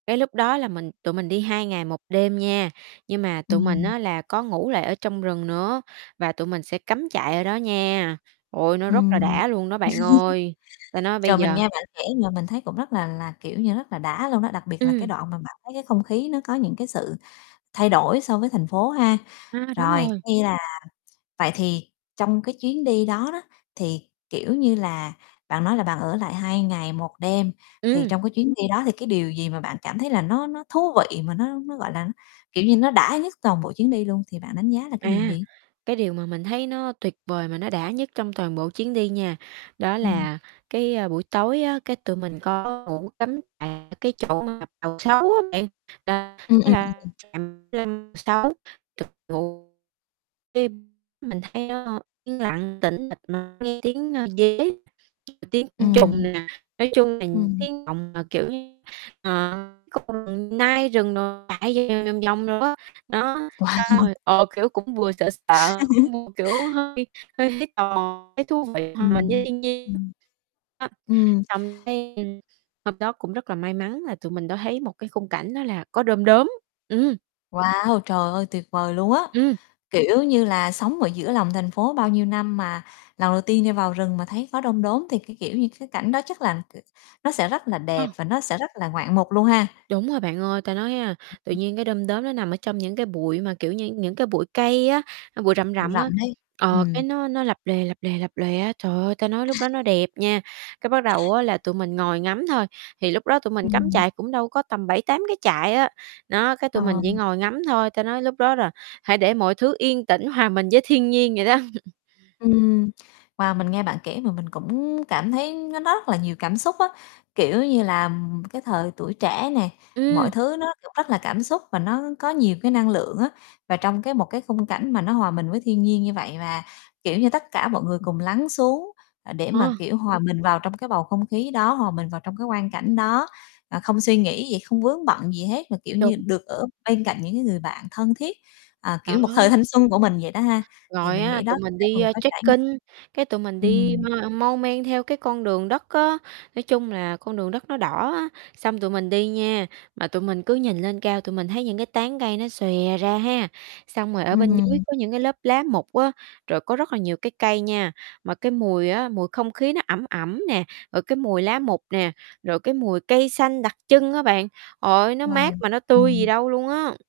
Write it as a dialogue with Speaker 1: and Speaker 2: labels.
Speaker 1: Cái lúc đó là mình tụi mình đi 2 ngày 1 đêm nha, nhưng mà tụi mình
Speaker 2: Ừm.
Speaker 1: á là có ngủ lại ở trong rừng nữa và tụi mình sẽ cắm trại ở đó nha. Ôi, nó rất là
Speaker 2: Ừm.
Speaker 1: đã luôn đó bạn ơi, ta nói bây
Speaker 2: Trời, mình
Speaker 1: giờ
Speaker 2: nghe bạn kể mà mình thấy cũng rất là là, kiểu như, rất là đã luôn đó, đặc biệt là cái
Speaker 1: Ừm.
Speaker 2: đoạn mà bạn thấy cái không khí nó có những cái sự thay đổi so với thành phố ha.
Speaker 1: A, đúng
Speaker 2: Rồi,
Speaker 1: rồi.
Speaker 2: khi là vậy thì trong cái chuyến đi đó đó, thì, kiểu như là, bạn nói là bạn ở lại 2 ngày 1 đêm, thì
Speaker 1: Ừm.
Speaker 2: trong cái chuyến đi đó thì cái điều gì mà bạn cảm thấy là nó nó thú vị mà nó nó, gọi là, nó, kiểu như, nó đã nhất toàn bộ chuyến đi luôn, thì bạn đánh giá là cái điều
Speaker 1: À,
Speaker 2: gì?
Speaker 1: cái điều mà mình thấy nó tuyệt vời mà nó đã nhất trong toàn bộ chuyến đi nha, đó
Speaker 2: Ừm.
Speaker 1: là cái, a, buổi tối á, cái tụi mình có ngủ cắm tại cái chỗ mà Bàu Sấu á bạn, là
Speaker 2: Ưm,
Speaker 1: đó
Speaker 2: ưm, ừm,
Speaker 1: là
Speaker 2: ừm.
Speaker 1: [unintelligible] mình thấy nó, ơ, yên lặng, tĩnh mịch mà nghe tiếng dế, tiếng côn trùng
Speaker 2: Ừm.
Speaker 1: nè, nói chung là những
Speaker 2: Ừm.
Speaker 1: [unintelligible] mà, kiểu như, ờ, có con nai rừng đồ chạy vòng vòng vòng đồ á, đó,
Speaker 2: Wow.
Speaker 1: xong rồi, ờ, kiểu, cũng vừa sợ
Speaker 2: À
Speaker 1: sợ,
Speaker 2: há.
Speaker 1: cũng vừa, kiểu, hơi hơi thấy tò mò, thấy thú vị hòa mình với
Speaker 2: Ừm,
Speaker 1: thiên nhiên.
Speaker 2: ừm.
Speaker 1: Đó,
Speaker 2: Ừm.
Speaker 1: xong cái đêm hôm đó cũng rất là may mắn là tụi mình đã thấy một cái khung cảnh đó là có đom đóm, ừm.
Speaker 2: Wow, trời ơi, tuyệt vời luôn á,
Speaker 1: Ừm.
Speaker 2: kiểu như là, sống ở giữa lòng thành phố bao nhiêu năm mà lần đầu tiên đi vào rừng mà thấy có đom đóm thì cái, kiểu như, cái cảnh đó chắc là, kiểu, nó sẽ rất là
Speaker 1: Ờ.
Speaker 2: đẹp và nó sẽ rất là ngoạn mục luôn ha.
Speaker 1: Đúng rồi bạn ơi, ta nói, a, tự
Speaker 2: [unintelligible]
Speaker 1: nhiên cái đom đóm nó nằm ở trong những cái bụi mà kiểu như những cái bụi cây á, a, bụi rậm
Speaker 2: Bụi
Speaker 1: rậm
Speaker 2: rậm
Speaker 1: á,
Speaker 2: ấy,
Speaker 1: ờ,
Speaker 2: ừm.
Speaker 1: cái nó nó lập lòe, lập lòe, lập lòe á, trời ơi, ta nói lúc đó nó đẹp nha. Cái bắt đầu á là tụi mình ngồi ngắm thôi, thì lúc đó tụi mình cắm
Speaker 2: Ừm.
Speaker 1: trại cũng đâu có tầm 7-8 cái trại á, nó, cái
Speaker 2: Ờ,
Speaker 1: tụi mình chỉ
Speaker 2: ừm.
Speaker 1: ngồi ngắm thôi, ta nói lúc đó là hãy để mọi thứ yên tĩnh hòa mình với thiên nhiên vậy đó.
Speaker 2: Ừm. Wow, mình nghe bạn kể mà mình cũng cảm thấy nó nó rất là nhiều cảm xúc á, kiểu như là, ừm, ừm, cái thời tuổi trẻ nè, mọi
Speaker 1: Ưm.
Speaker 2: thứ nó cũng rất là cảm xúc và nó có nhiều cái năng lượng á. Và trong cái một cái khung cảnh mà nó hòa mình với thiên nhiên như vậy và, kiểu như, tất cả mọi người cùng lắng xuống, ờ, để mà,
Speaker 1: À.
Speaker 2: kiểu, hòa mình vào trong cái bầu không khí đó, hòa mình vào trong cái quang cảnh đó, ờ, không suy nghĩ gì, không vướng bận gì hết mà, kiểu
Speaker 1: Đúng.
Speaker 2: như, được ở bên cạnh những cái người bạn thân thiết, ờ,
Speaker 1: Đó.
Speaker 2: kiểu, một thời thanh xuân của mình vậy đó ha, thì
Speaker 1: Rồi
Speaker 2: mình
Speaker 1: á,
Speaker 2: nghĩ đó
Speaker 1: tụi mình
Speaker 2: sẽ là
Speaker 1: đi,
Speaker 2: một
Speaker 1: a,
Speaker 2: cái trải
Speaker 1: trekking, cái tụi mình
Speaker 2: Ừm,
Speaker 1: đi
Speaker 2: ừm.
Speaker 1: mau mon men theo cái con đường đất á, nói chung là con đường đất nó đỏ á. Xong tụi mình đi nha, mà tụi mình cứ nhìn lên cao, tụi mình thấy những cái tán cây nó xòe ra ha, xong rồi ở bên dưới
Speaker 2: Ừm.
Speaker 1: có những cái lớp lá mục á, rồi có rất là nhiều cái cây nha, mà cái mùi á, mùi không khí nó ẩm ẩm nè, rồi cái mùi lá mục nè, rồi cái mùi cây xanh đặc trưng á bạn, trời ơi, nó
Speaker 2: Wow!
Speaker 1: mát mà nó tươi gì
Speaker 2: Ừm.
Speaker 1: đâu luôn á.